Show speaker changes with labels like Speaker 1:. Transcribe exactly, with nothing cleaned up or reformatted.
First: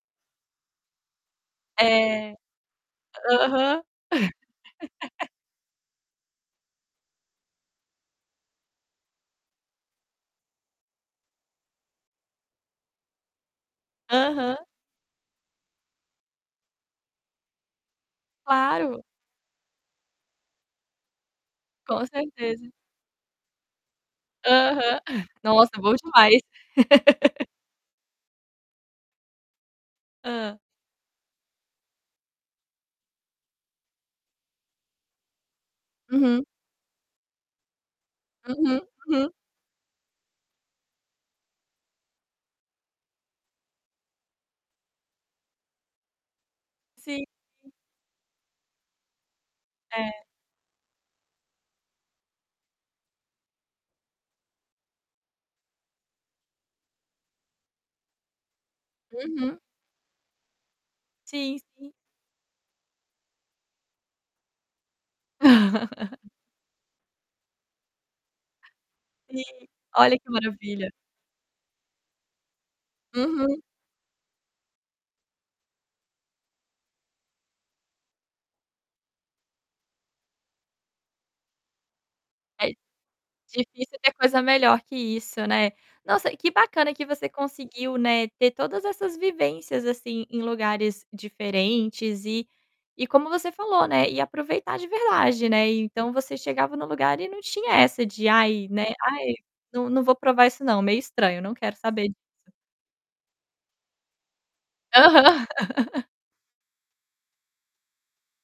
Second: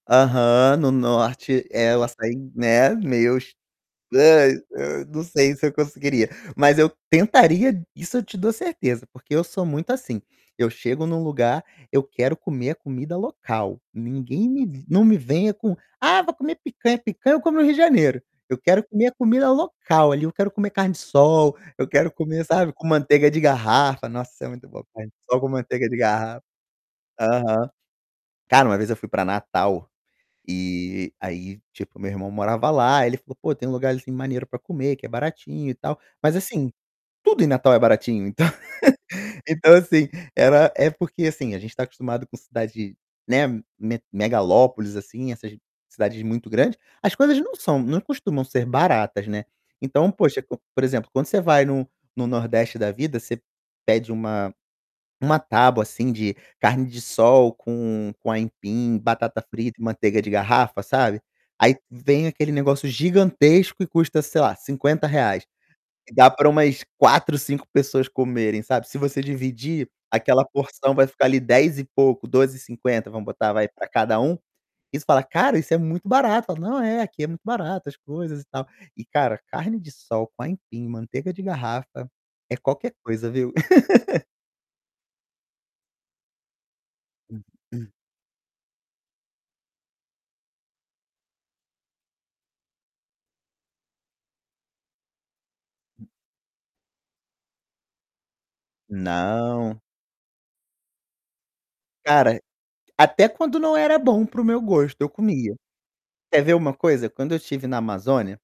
Speaker 1: Aham. No norte ela sai,
Speaker 2: É.
Speaker 1: né, meus
Speaker 2: Aham.
Speaker 1: nã nã não sei se eu conseguiria, mas eu tentaria, isso eu te dou certeza porque eu sou muito assim, eu chego em um lugar, eu quero comer a comida local, ninguém
Speaker 2: Aham.
Speaker 1: me não me venha com: "Ah, vou comer picanha", picanha eu como no Rio de Janeiro, eu quero
Speaker 2: Claro.
Speaker 1: comer a comida local ali, eu quero comer carne-de-sol, eu
Speaker 2: Com
Speaker 1: quero comer,
Speaker 2: certeza.
Speaker 1: sabe, com manteiga de garrafa, nossa,
Speaker 2: Aham.
Speaker 1: é muito bom carne-de-sol com
Speaker 2: Nossa,
Speaker 1: manteiga
Speaker 2: bom
Speaker 1: de
Speaker 2: demais.
Speaker 1: garrafa. Aham. Cara, uma vez eu fui para Natal,
Speaker 2: Hã.
Speaker 1: e aí, tipo, o meu irmão morava lá, ele falou: "Pô, tem um lugarzinho maneiro para comer, que é baratinho, e tal". Mas,
Speaker 2: Uhum.
Speaker 1: assim, tudo em Natal é baratinho, então
Speaker 2: Uhum, uhum.
Speaker 1: então, assim, era é porque, assim, a gente está acostumado com cidade, né, me megalópoles, assim, essas cidades muito grandes, as
Speaker 2: Sim,
Speaker 1: coisas não
Speaker 2: sim.
Speaker 1: são não costumam ser baratas, né. Então,
Speaker 2: É.
Speaker 1: poxa, co por exemplo, quando você vai no no Nordeste da vida, você pede uma uma tábua, assim, de carne-de-sol com com aipim, batata
Speaker 2: Uhum.
Speaker 1: frita e manteiga de garrafa, sabe,
Speaker 2: Sim,
Speaker 1: aí
Speaker 2: sim.
Speaker 1: vem aquele negócio gigantesco e custa, sei lá, cinquenta reais, dá para umas quatro, cinco pessoas comerem, sabe. Se você
Speaker 2: Sim.
Speaker 1: dividir,
Speaker 2: Olha, que
Speaker 1: aquela
Speaker 2: maravilha.
Speaker 1: porção vai ficar, ali, dez e pouco, doze e cinquenta, vamos botar,
Speaker 2: Uhum.
Speaker 1: vai, para cada um. Aí você fala: "Cara, isso é muito barato", falam: "Não, é, aqui é muito barata as coisas e tal". E, cara, carne-de-sol, com aipim, manteiga de garrafa é
Speaker 2: É d
Speaker 1: qualquer coisa, viu?
Speaker 2: difícil ter coisa melhor que isso, né. Nossa, que bacana que você conseguiu, né, ter todas essas vivências, assim, em lugares diferentes e e como você falou, né, e aproveitar de verdade, né, então você chegava no lugar e não tinha essa de: "Ai né, ai,
Speaker 1: Não.
Speaker 2: não não vou provar isso não, meio estranho, não quero saber
Speaker 1: Cara,
Speaker 2: disso".
Speaker 1: até quando não era bom para o meu gosto, eu
Speaker 2: Aham.
Speaker 1: comia. Quer ver uma coisa, quando eu estive na Amazônia